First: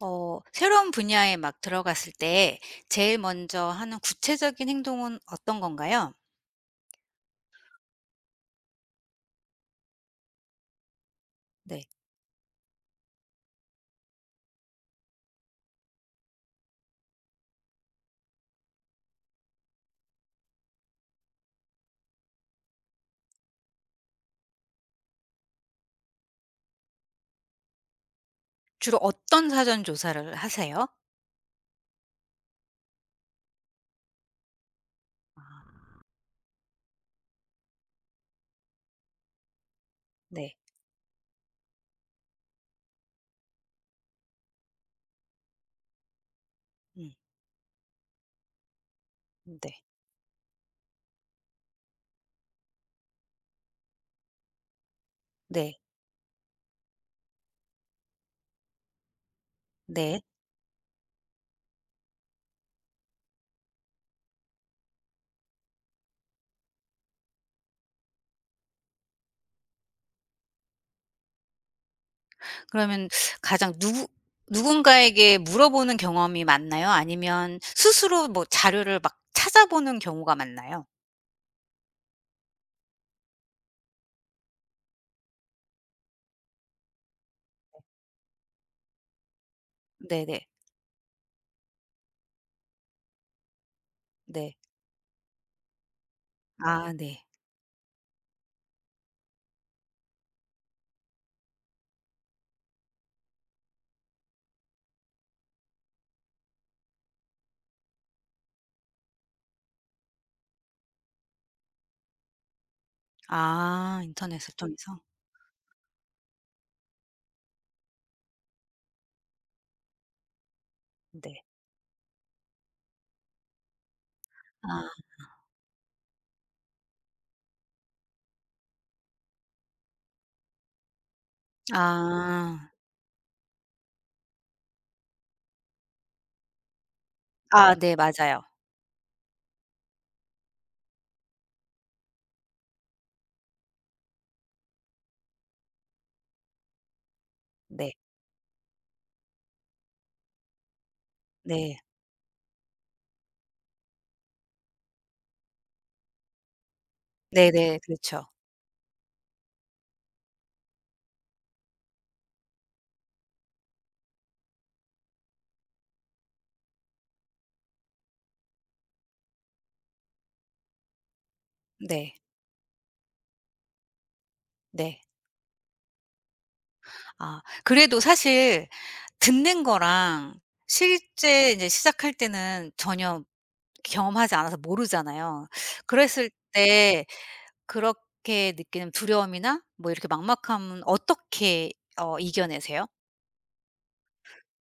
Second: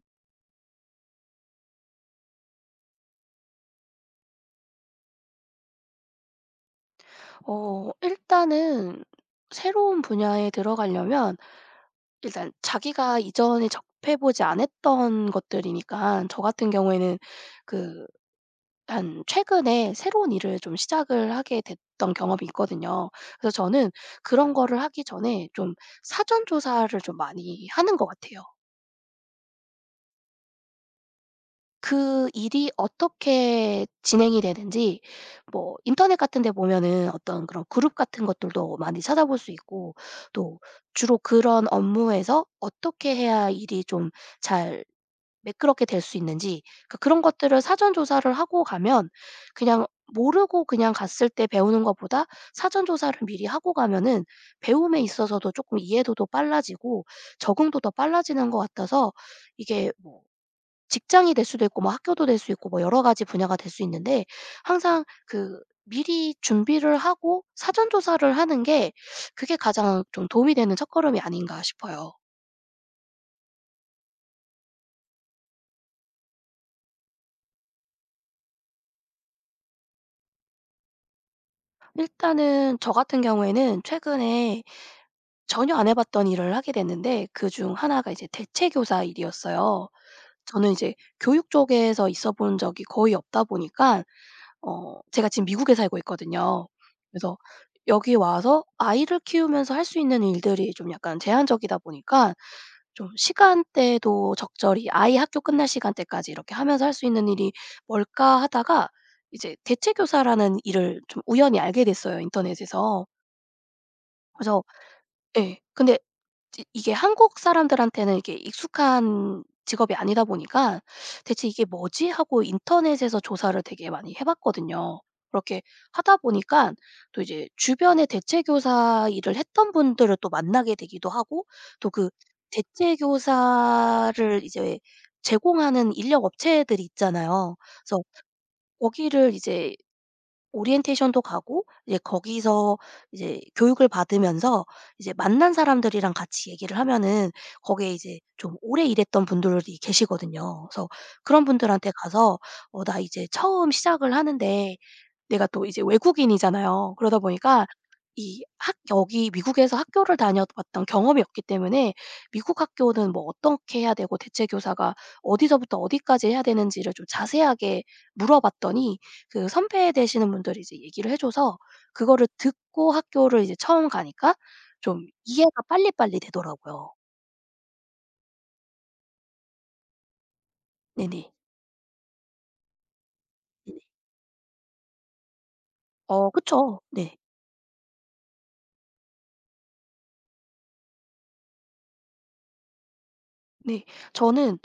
새로운 분야에 막 들어갔을 때 제일 먼저 하는 구체적인 행동은 어떤 건가요? 일단은 새로운 분야에 들어가려면 네. 일단 자기가 이전에 접해 보지 않았던 것들이니까 저 같은 경우에는 그 한 최근에 새로운 일을 좀 시작을 하게 됐던 경험이 있거든요. 그래서 저는 그런 거를 하기 전에 좀 사전 조사를 좀 많이 하는 것 같아요. 주로 어떤 사전 조사를 하세요? 그 일이 어떻게 진행이 되는지, 뭐 아. 인터넷 같은 데 보면은 어떤 그런 그룹 같은 것들도 많이 찾아볼 수 있고, 네. 또 주로 그런 업무에서 어떻게 해야 일이 좀 잘 매끄럽게 될 수 있는지, 그러니까 음. 그런 것들을 사전 조사를 하고 가면 네. 그냥 모르고 그냥 갔을 때 배우는 것보다 사전 조사를 미리 하고 가면은 배움에 있어서도 조금 네. 이해도도 빨라지고 적응도 더 빨라지는 것 같아서, 이게 네. 뭐 직장이 될 수도 있고 뭐 학교도 될 수 있고 뭐 여러 가지 분야가 될 수 있는데, 항상 그 미리 준비를 하고 사전 조사를 하는 게 그게 가장 좀 도움이 되는 첫걸음이 아닌가 싶어요. 그러면 가장 누구 누군가에게 물어보는 경험이 많나요? 아니면 스스로 뭐 자료를 막 찾아보는 경우가 많나요? 일단은 저 같은 경우에는 최근에 전혀 안 해 봤던 일을 하게 됐는데, 그 중 하나가 이제 대체 교사 일이었어요. 네네. 저는 이제 교육 쪽에서 있어 본 적이 거의 없다 보니까, 네. 제가 지금 미국에 살고 있거든요. 아, 네. 그래서 여기 와서 아이를 키우면서 할 수 있는 일들이 좀 약간 제한적이다 보니까, 좀 시간대도 적절히 아이 학교 끝날 시간대까지 이렇게 하면서 할 수 있는 일이 뭘까 하다가 이제 대체 교사라는 일을 좀 우연히 알게 됐어요, 인터넷에서. 아, 인터넷을 그래서 통해서? 예. 근데 이 이게 한국 사람들한테는 이게 익숙한 직업이 아니다 보니까 네. '대체 이게 뭐지?' 하고 인터넷에서 조사를 되게 많이 해 아. 봤거든요. 그렇게 하다 보니깐 또 이제 주변에 대체 교사 일을 했던 분들을 또 만나게 되기도 하고, 또 그 아. 대체 교사를 이제 제공하는 인력 업체들이 있잖아요. 아, 네, 그래서 맞아요. 거기를 이제 오리엔테이션도 가고 이제 거기서 이제 교육을 받으면서 이제 만난 사람들이랑 같이 얘기를 하면은 거기에 네. 이제 좀 오래 일했던 분들이 계시거든요. 그래서 그런 네. 분들한테 가서 "어 나 이제 처음 시작을 하는데 내가 또 이제 외국인이잖아요. 그러다 보니까 네네, 그렇죠. 이 학 여기 미국에서 학교를 다녀왔던 경험이 없기 때문에 미국 학교는 뭐 어떻게 해야 되고 대체 교사가 어디서부터 어디까지 해야 되는지를 좀 자세하게" 물어봤더니 그 선배 되시는 분들이 이제 얘기를 해 줘서 네. 그거를 듣고 학교를 이제 처음 가니까 네. 좀 이해가 빨리빨리 되더라고요. 아, 그래도 사실 듣는 거랑 네네. 실제 이제 시작할 때는 전혀 네네. 경험하지 않아서 모르잖아요. 어 그랬을 그쵸. 때 네. 그렇게 느끼는 두려움이나 뭐 이렇게 막막함은 어떻게 이겨내세요? 네. 저는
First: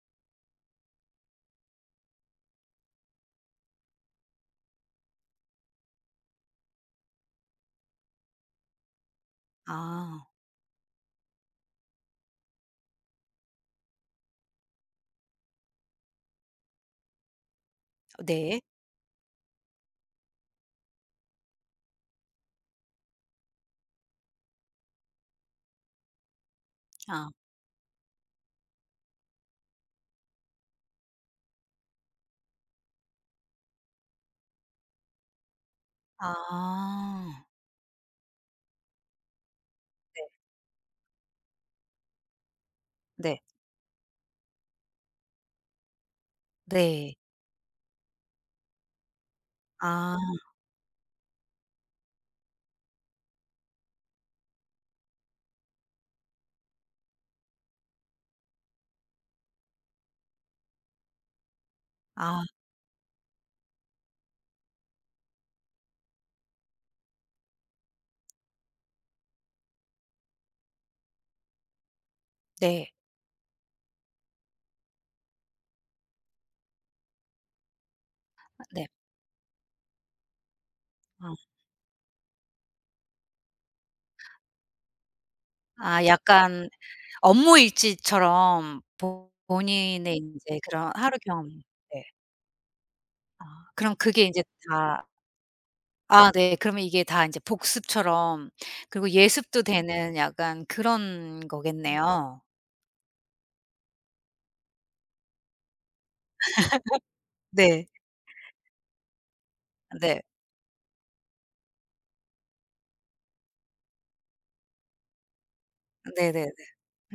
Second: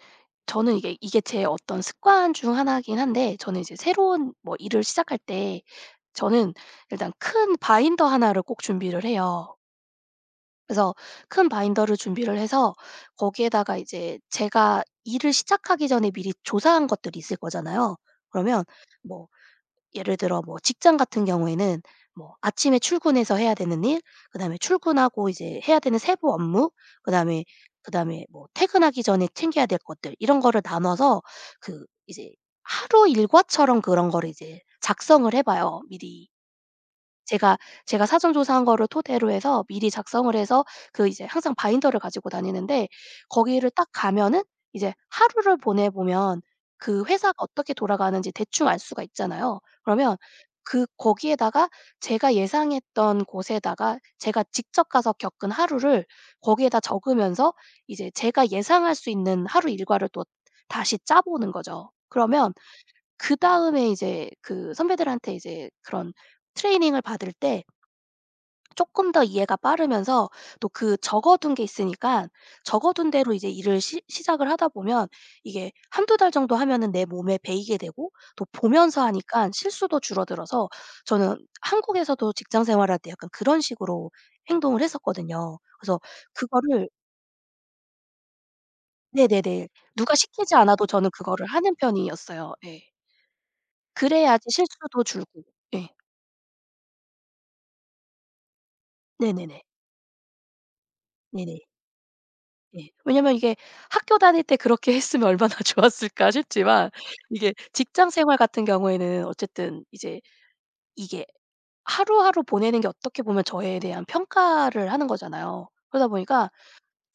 저는 이게 제 어떤 습관 중 하나긴 한데, 저는 이제 새로운 뭐 일을 시작할 때 저는 일단 큰 바인더 하나를 꼭 준비를 해요. 아, 그래서 큰 바인더를 준비를 해서 거기에다가 이제 제가 일을 시작하기 전에 미리 조사한 것들이 있을 거잖아요. 네. 그러면 뭐 예를 들어 뭐 직장 같은 경우에는 뭐 아침에 출근해서 해야 되는 일, 그다음에 출근하고 이제 해야 되는 세부 업무, 아. 그다음에 그다음에 뭐 퇴근하기 전에 챙겨야 될 것들, 이런 거를 나눠서 그 이제 하루 일과처럼 그런 거를 이제 작성을 해 봐요, 미리. 아. 제가 제가 사전 조사한 거를 토대로 해서 미리 네. 작성을 해서 그 이제 항상 바인더를 가지고 다니는데, 네. 거기를 딱 가면은 이제 하루를 보내 보면 그 네. 회사가 어떻게 돌아가는지 대충 알 수가 있잖아요. 아. 그러면 그 거기에다가 제가 예상했던 곳에다가 제가 직접 가서 겪은 하루를 거기에다 적으면서 이제 제가 예상할 수 있는 하루 일과를 또 다시 짜 보는 거죠. 아, 그러면 그다음에 이제 그 선배들한테 이제 그런 트레이닝을 받을 때 조금 더 이해가 빠르면서 또 그 적어 둔 게 있으니까 네. 적어 둔 대로 이제 일을 시 시작을 하다 보면 이게 한두 달 정도 하면은 내 몸에 배이게 되고, 또 네. 보면서 하니깐 실수도 줄어들어서, 아. 저는 한국에서도 직장 생활할 때 약간 그런 식으로 행동을 했었거든요. 그래서 아, 약간 그거를. 업무 일지처럼 네네네. 누가 본인의 시키지 인제 않아도 그런 저는 하루 경험. 그거를 하는 네. 편이었어요. 예. 아, 그럼 그게 인제 그래야지 실수도 다. 줄고. 예. 아, 네. 그러면 이게 다 인제 복습처럼 그리고 네네네. 예습도 되는 약간 그런 네네. 거겠네요. 예. 왜냐면 이게 학교 다닐 때 그렇게 했으면 얼마나 좋았을까 싶지만, 이게 네. 직장 생활 같은 경우에는 어쨌든 이제 네. 이게 하루하루 보내는 게 어떻게 보면 저에 대한 평가를 하는 거잖아요. 그러다 네네네. 보니까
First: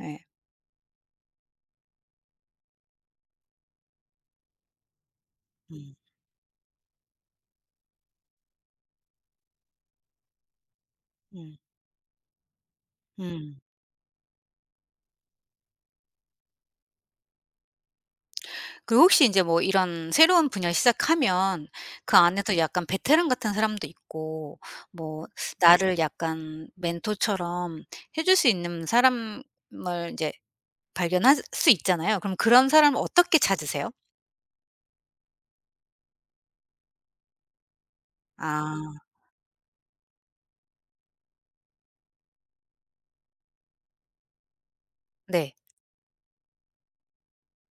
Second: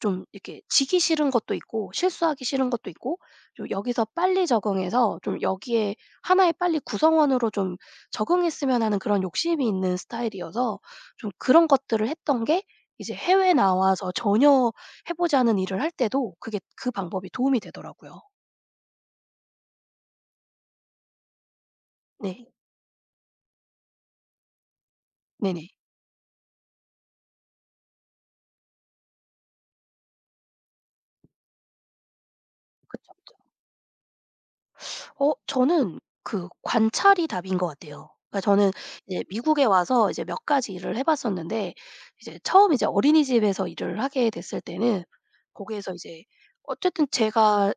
예. 이렇게 지기 싫은 것도 있고 실수하기 싫은 것도 있고, 좀 여기서 빨리 적응해서 좀 음. 여기에 하나의 빨리 구성원으로 좀 적응했으면 하는 그런 욕심이 있는 스타일이어서 좀 음. 그런 것들을 했던 게, 이제 해외 음. 나와서 전혀 해 보지 않은 일을 할 때도 그게 그 방법이 도움이 되더라고요. 그리고 혹시 인제 뭐 이런 새로운 분야 시작하면 그 네. 안에서 약간 베테랑 같은 사람도 있고 뭐 네네. 나를 약간 멘토처럼 해줄 수 있는 사람을 인제 발견할 수 있잖아요. 그럼 그런 사람을 그쵸. 어떻게 찾으세요? 저는 그 관찰이 답인 것 같아요. 그러니까 저는 아, 이제 미국에 와서 이제 몇 가지 일을 해 봤었는데, 이제 처음 이제 어린이집에서 일을 하게 됐을 때는 네. 거기에서 이제 어쨌든 제가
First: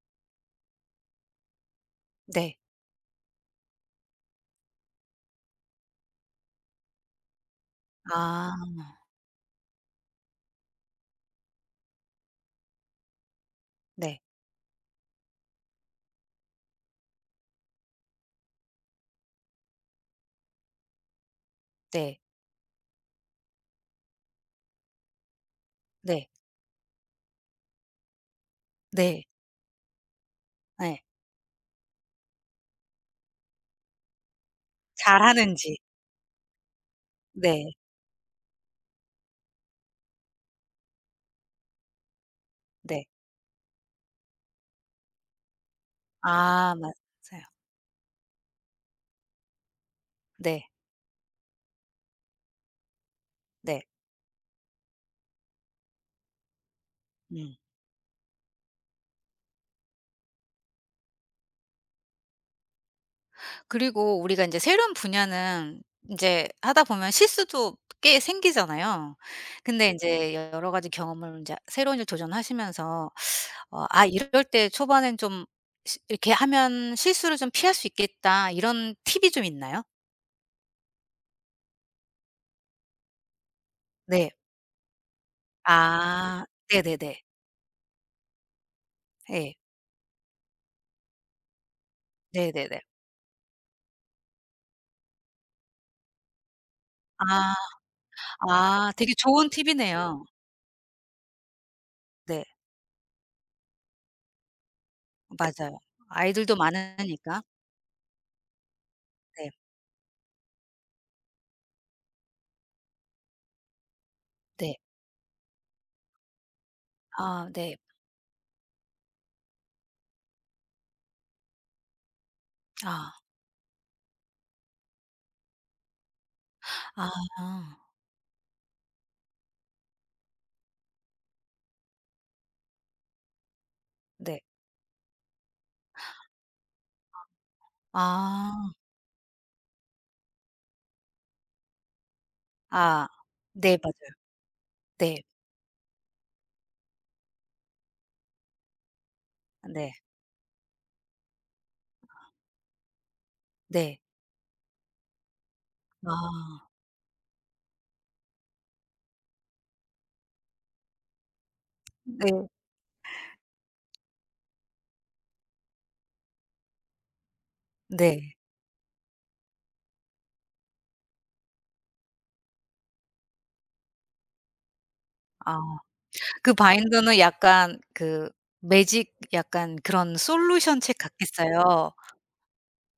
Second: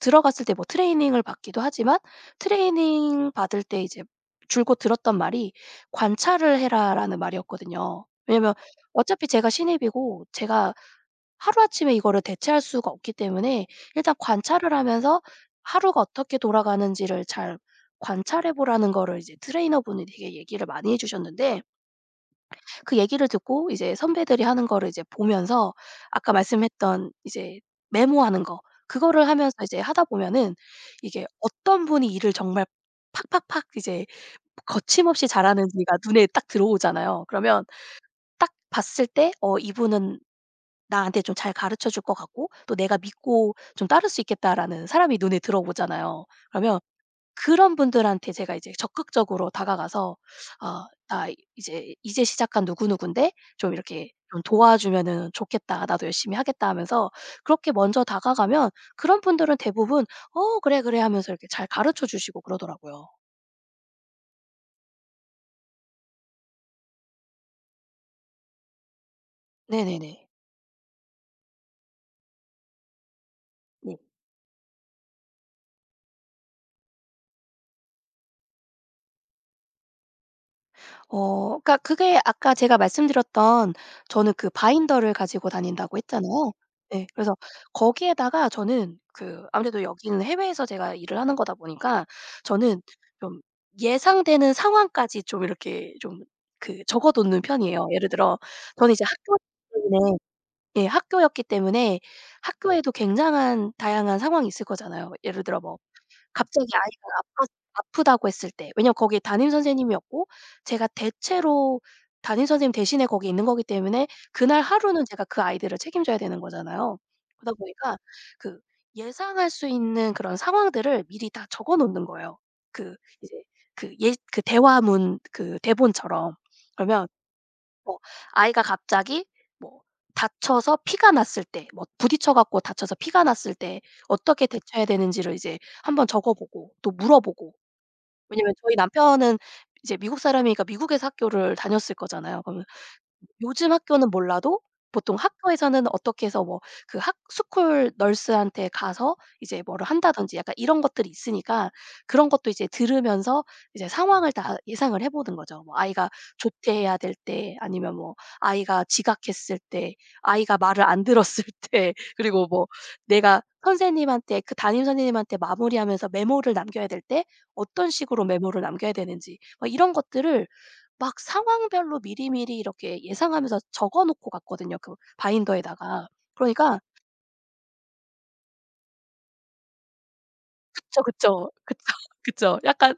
들어갔을 때 뭐 트레이닝을 받기도 하지만, 네. 트레이닝 받을 때 이제 줄곧 들었던 말이 "관찰을 해라."라는 말이었거든요. 왜냐면 아, 어차피 제가 신입이고 제가 하루아침에 이거를 대체할 수가 없기 때문에 일단 네. 관찰을 하면서 하루가 어떻게 돌아가는지를 잘 관찰해 보라는 거를 이제 트레이너분이 되게 얘기를 많이 해 주셨는데, 네. 그 얘기를 듣고 이제 선배들이 하는 거를 이제 보면서 네. 아까 말씀했던 이제 메모하는 거, 네. 그거를 하면서 이제 하다 보면은 예. 이게 어떤 분이 일을 정말 팍팍팍 이제 거침없이 잘하는지. 잘하는지가 눈에 딱 들어오잖아요. 그러면 네. 딱 봤을 때 '어 이분은 나한테 좀 잘 가르쳐 줄 것 같고, 또 내가 네. 믿고 좀 따를 수 있겠다.'라는 사람이 눈에 들어오잖아요. 아, 그러면 맞아요. 그런 분들한테 제가 이제 적극적으로 다가가서 네. "아 나 이제 시작한 누구누군데 좀 네. 이렇게 좀 도와주면은 좋겠다. 나도 열심히 하겠다." 하면서 음. 그렇게 먼저 다가가면 그런 분들은 대부분 "어 그래, 그래." 하면서 이렇게 잘 가르쳐 주시고 그러더라고요. 그리고 우리가 인제 새로운 분야는 인제 하다 보면 실수도 꽤 생기잖아요. 근데 네네네. 인제 여러 가지 경험을 인제 새로운 일 도전하시면서 어 '아, 이럴 때 초반엔 좀 시 이렇게 하면 실수를 좀 피할 수 있겠다.' 이런 팁이 좀 있나요? 그러니까 그게 아까 제가 말씀드렸던, 네. 저는 그 바인더를 가지고 다닌다고 아, 했잖아요. 네, 네네네. 그래서 거기에다가 저는 그 예. 아무래도 여기는 해외에서 제가 일을 하는 거다 보니까 네네네. 저는 좀 예상되는 상황까지 좀 이렇게 좀 그 적어 놓는 아. 편이에요. 예를 들어 아, 저는 이제 되게 학교 좋은 때문에, 팁이네요. 예, 학교였기 때문에 네. 학교에도 굉장한 다양한 상황이 있을 거잖아요. 예를 들어 뭐 맞아요. 아이들도 갑자기 아이가 아 많으니까. 파 아프다고 했을 때. 왜냐면 거기 담임 네. 선생님이었고 제가 대체로 담임 선생님 대신에 거기 있는 거기 때문에 그날 네. 하루는 제가 그 아이들을 책임져야 되는 거잖아요. 아, 그러다 네. 보니까 그 예상할 수 있는 그런 상황들을 미리 다 적어 놓는 거예요. 그 아. 이제 그 예 그 대화문, 그 대본처럼. 그러면 아. 뭐 아이가 갑자기 뭐 다쳐서 피가 났을 때, 뭐 부딪혀 갖고 다쳐서 피가 났을 때 네. 어떻게 대처해야 되는지를 이제 한번 적어 보고 또 물어보고. 왜냐면 아. 저희 남편은 이제 미국 사람이니까 미국에서 학교를 다녔을 거잖아요. 그러면 아. 요즘 네, 학교는 맞아요. 몰라도 보통 네. 학교에서는 어떻게 해서 뭐 그 학 스쿨 널스한테 가서 이제 뭐를 네. 한다든지 약간 이런 것들이 있으니까 그런 것도 이제 들으면서 이제 네. 상황을 다 예상을 해 보는 거죠. 뭐 아이가 아. 조퇴해야 될 때, 아니면 뭐 아이가 지각했을 때, 아이가 말을 안 들었을 때, 그리고 네. 뭐 내가 선생님한테, 그 담임 선생님한테 마무리하면서 메모를 남겨야 될 때 어떤 식으로 네. 메모를 남겨야 되는지, 뭐 이런 것들을 막 상황별로 미리미리 이렇게 예상하면서 적어 놓고 갔거든요, 그 아. 바인더에다가. 그 그러니까 바인더는 약간 그 매직 약간 그런 솔루션 책 그쵸, 그쵸. 같겠어요. 그쵸, 그쵸. 약간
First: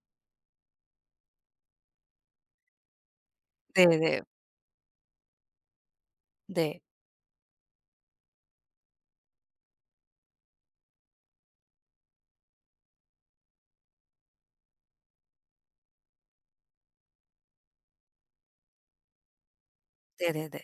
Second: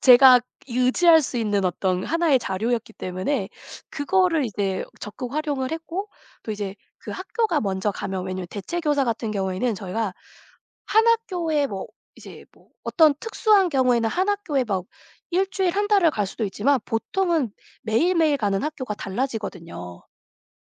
제가 의지할 수 있는 어떤 하나의 자료였기 때문에 네네. 그거를 이제 적극 활용을 했고, 또 이제 네. 그 학교가 먼저 가면, 왜냐면 대체 교사 같은 경우에는 저희가 한 학교에 뭐 이제 뭐 어떤 특수한 경우에는 한 학교에 막 1주일 한 달을 갈 수도 있지만, 보통은 매일매일 가는 학교가 달라지거든요. 네네네.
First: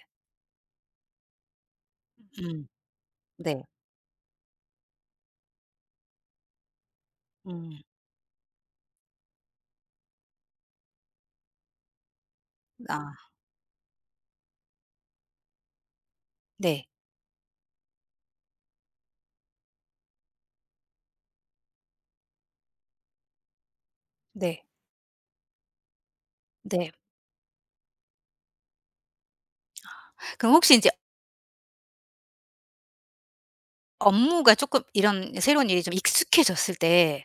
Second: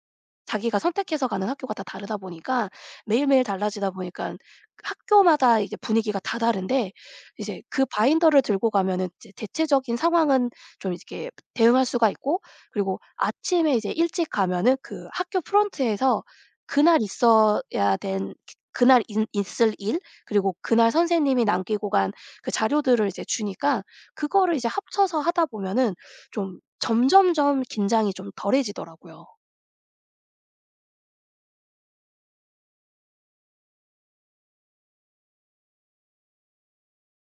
자기가 선택해서 가는 학교가 다 다르다 음. 보니까 매일매일 네. 달라지다 보니까 학교마다 이제 분위기가 다 다른데, 이제 음. 그 바인더를 들고 가면은 이제 대체적인 상황은 좀 이렇게 대응할 수가 있고, 그리고 아. 아침에 이제 일찍 가면은 그 학교 프론트에서 네. 그날 있어야 된 그날 있을 일, 그리고 그날 선생님이 남기고 간 그 자료들을 이제 주니까 그거를 네. 이제 합쳐서 하다 보면은 좀 네. 점점점 긴장이 좀 덜해지더라고요. 그럼 혹시 인제 업무가 쪼끔 이런 새로운 일이 좀 익숙해졌을 때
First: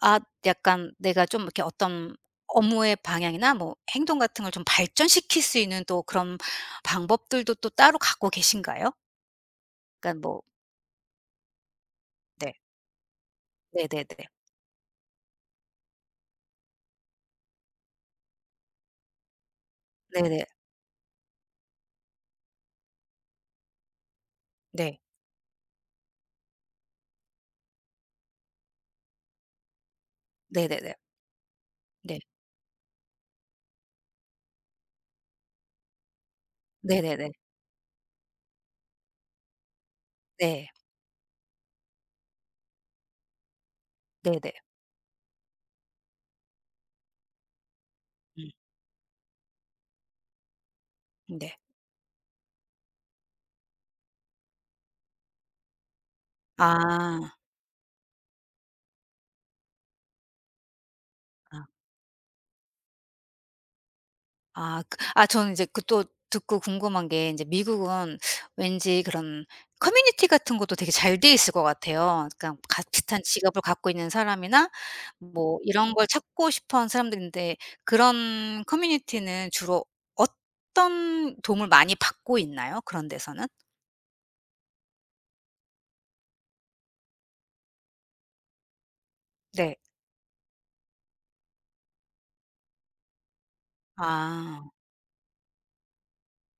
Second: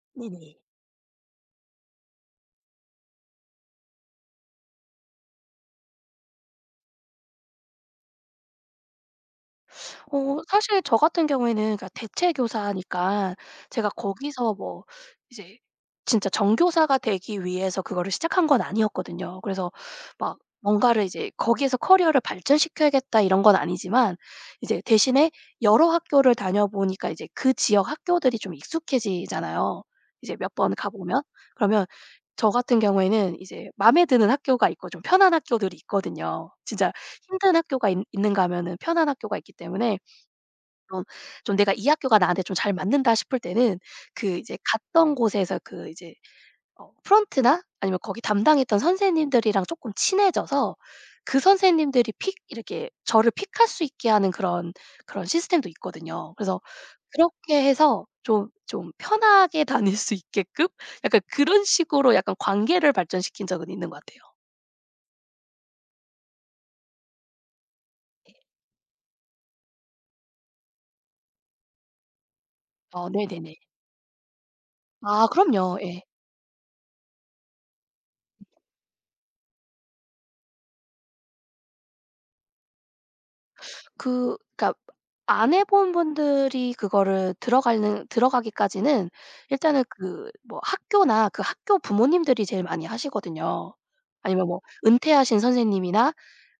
아, 네네. 약간 내가 좀 이렇게 어떤 업무의 방향이나 뭐 행동 같은 걸 좀 발전시킬 수 있는 또 그런 방법들도 또 따로 갖고 계신가요? 그러니까 뭐. 사실 저 같은 경우에는 그러니까 대체 네. 교사니까 제가 네네네. 거기서 뭐 이제 진짜 정교사가 되기 위해서 그거를 시작한 건 아니었거든요. 그래서 막 네네. 뭔가를 이제 거기에서 '커리어를 발전시켜야겠다.' 이런 건 아니지만 이제 네. 대신에 여러 학교를 다녀보니까 이제 그 지역 학교들이 좀 익숙해지잖아요, 이제 몇 번 네네네. 가보면. 그러면 네. 저 같은 경우에는 이제 마음에 드는 학교가 있고 좀 편한 학교들이 있거든요. 진짜 네네네. 힘든 학교가 있는가 하면은 편한 학교가 있기 때문에 네. 좀 좀 내가 '이 학교가 나한테 좀 잘 맞는다.' 싶을 때는 그 네네. 이제 갔던 곳에서 그 이제 프런트나 아니면 거기 음. 담당했던 선생님들이랑 쪼끔 친해져서 그 네. 선생님들이 픽 이렇게 저를 픽할 수 있게 하는 그런 시스템도 있거든요. 그래서 아. 그렇게 해서 좀 편하게 다닐 수 있게끔 약간 그런 아. 식으로 약간 관계를 발전시킨 적은 있는 것 같아요. 아, 저는 이제 그 또 듣고 궁금한 게 이제 미국은 왠지 그런 커뮤니티 같은 것도 되게 잘 돼 있을 것 같아요. 그러니까 같 어 비슷한 네네네. 직업을 갖고 있는 사람이나 아 뭐 그럼요. 이런 예. 걸 찾고 싶어 하는 사람들인데 그런 커뮤니티는 주로 어떤 도움을 많이 받고 있나요? 그런 데서는? 그러니까 안 해본 분들이 그거를 들어가는 들어가기까지는 네. 일단은 그 뭐 학교나 그 학교 부모님들이 제일 많이 하시거든요. 아니면 뭐 아, 은퇴하신 선생님이나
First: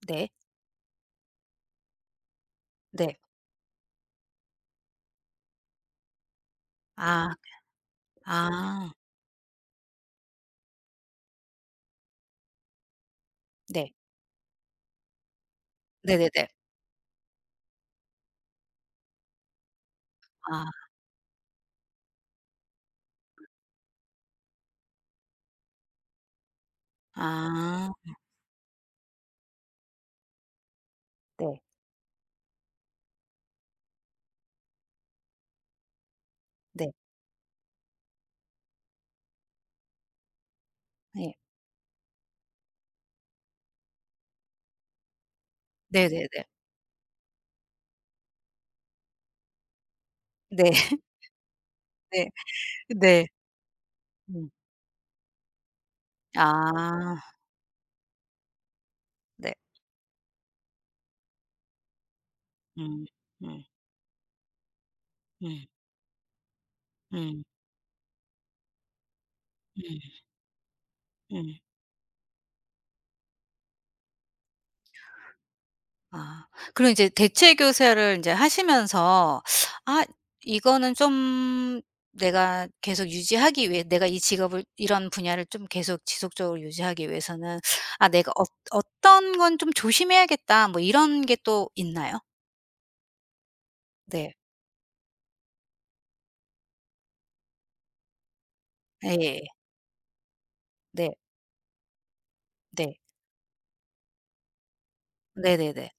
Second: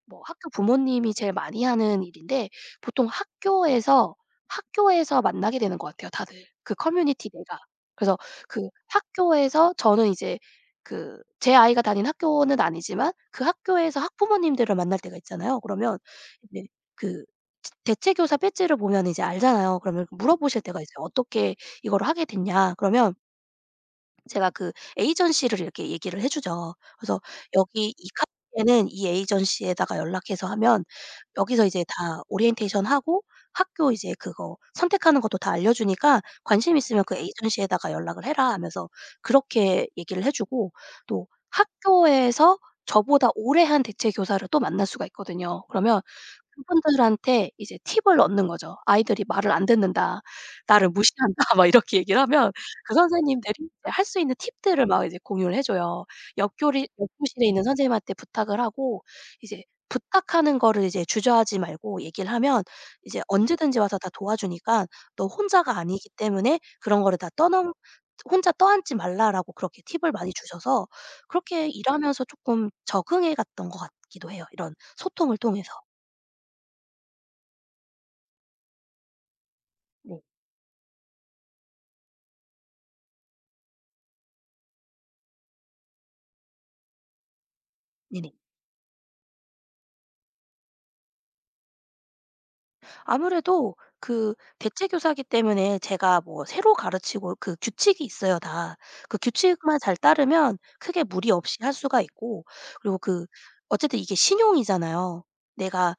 뭐 네. 학교 부모님이 제일 많이 하는 일인데, 보통 네. 학교에서 만나게 되는 것 같아요, 다들 그 아. 커뮤니티 내가. 그래서 아, 그 학교에서 저는 이제 그 제 아이가 다닌 학교는 아니지만 그 네. 학교에서 학부모님들을 만날 때가 있잖아요. 그러면 네네네. 이제 그 지 대체교사 배지를 보면 이제 알잖아요. 그러면 물어보실 때가 아. 있어요. "어떻게 이걸 하게 됐냐?" 그러면 제가 그 에이전시를 이렇게 얘기를 해 주죠. 그래서 아, "여기 이 카페는 이 에이전시에다가 연락해서 하면 네. 여기서 이제 다 오리엔테이션 하고 학교 이제 그거 선택하는 것도 다 알려 주니까 관심 네. 있으면 그 에이전시에다가 연락을 해라." 하면서 그렇게 얘기를 해 주고, 또 예. 학교에서 저보다 오래 한 대체 교사를 또 만날 수가 있거든요. 그러면 네네네. 그분들한테 이제 팁을 얻는 거죠. "아이들이 말을 안 듣는다. 네. 나를 무시한다." 막 이렇게 얘기를 네. 하면 그 네. 선생님들이 이제 할 수 있는 음. 팁들을 막 이제 공유를 해 줘요. 옆 아, 교실에 있는 선생님한테 부탁을 하고 네. 이제 부탁하는 거를 이제 주저하지 말고 얘기를 하면 음. 이제 음. 언제든지 와서 다 도와주니까 "너 음. 혼자가 아니기 때문에 그런 거를 다 음. 떠넘 혼자 떠안지 말라."라고 그렇게 팁을 음. 많이 주셔서 음. 그렇게 일하면서 쪼끔 적응해 갔던 것 같기도 해요, 이런 소통을 통해서. 아. 그럼 이제 대체 교사를 인제 하시면서 '아, 네. 이거는 좀 내가 계속 유지하기 위해 내가 이 직업을 이런 분야를 좀 계속 지속적으로 유지하기 위해서는 아, 내가 네네. 어 어떤 건 좀 조심해야겠다.' 뭐 이런 게 또 있나요? 아무래도 네. 그 대체 교사기 때문에 제가 뭐 새로 가르치고, 그 규칙이 있어요, 다. 그 예예예. 규칙만 잘 따르면 크게 네. 무리 없이 할 수가 있고, 그리고 네. 그 어쨌든 이게 신용이잖아요. 네네네. 내가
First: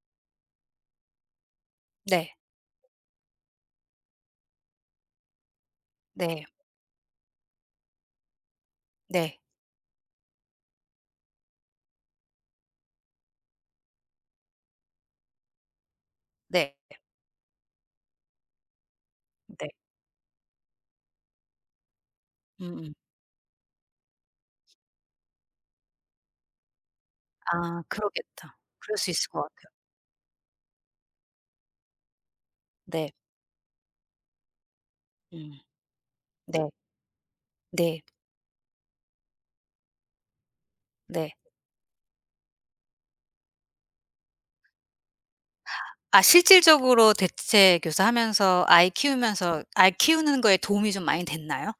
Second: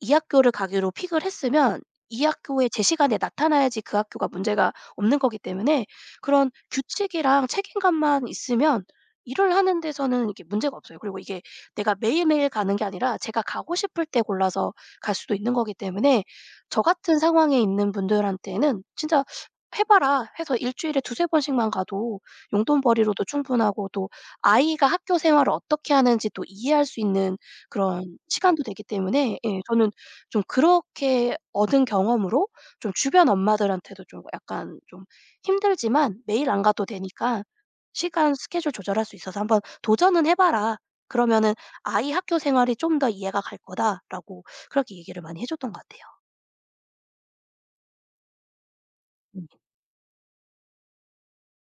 이 학교를 가기로 픽을 했으면 이 네. 학교에 제 시간에 나타나야지 그 학교가 문제가 없는 거기 때문에 네. 그런 규칙이랑 책임감만 있으면 네. 일을 하는 데서는 이게 문제가 없어요. 그리고 이게 내가 매일매일 가는 게 아니라 제가 가고 싶을 때 골라서 갈 수도 있는 거기 때문에 네. 저 같은 상황에 있는 분들한테는 진짜 네. "해 봐라." 해서 일 주일에 두세 번씩만 가도 음음. 용돈벌이로도 충분하고, 또 아이가 학교 생활을 어떻게 하는지 또 이해할 수 있는 아, 그런 그러겠다. 시간도 되기 그럴 수 있을 때문에, 것 예, 같아요. 저는 좀 그렇게 얻은 경험으로 좀 네. 주변 엄마들한테도 좀 약간 좀 음. "힘들지만 매일 안 네. 가도 되니까 네. 시간 스케줄 조절할 수 있어서 한번 도전은 해 봐라. 네. 그러면은 아이 학교 생활이 좀 더 이해가 갈 거다."라고 그렇게 얘기를 많이 해 줬던 것 같아요. 아, 실질적으로 대체 교사하면서 아이 음. 키우면서 아이 키우는 거에 도움이 좀 많이 됐나요?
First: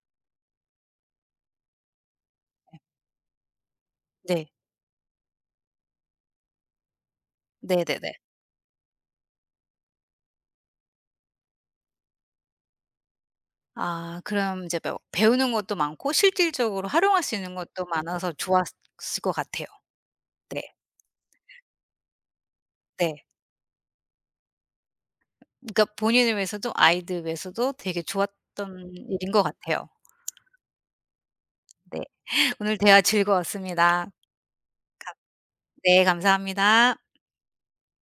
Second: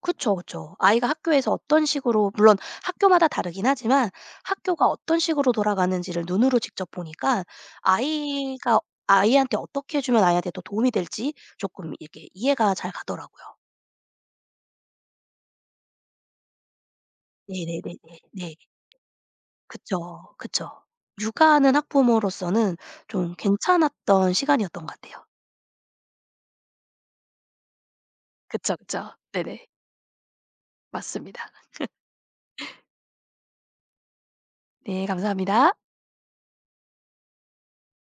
그쵸, 그쵸. 아이가 학교에서 어떤 식으로, 물론 학교마다 다르긴 하지만 네. 학교가 어떤 식으로 돌아가는지를 눈으로 직접 보니까 네네네. 아이가 아이한테 어떻게 해 주면 아이한테 더 도움이 될지 조금 이렇게 이해가 잘 가더라고요. 아, 그럼 이제 뭐 배우는 것도 많고 실질적으로 활용할 수 있는 것도 네네네네. 많아서 네. 좋았을 것 같아요. 그쵸. 네. 그쵸. 육아하는 학부모로서는 네. 좀 괜찮았던 시간이었던 것 같아요. 그러니까 본인을 위해서도 아이들 위해서도 되게 그쵸, 좋았던 그쵸. 일인 것 네네. 같아요. 맞습니다. 네. 오늘 대화 즐거웠습니다. 네 감 감사합니다. 네, 감사합니다.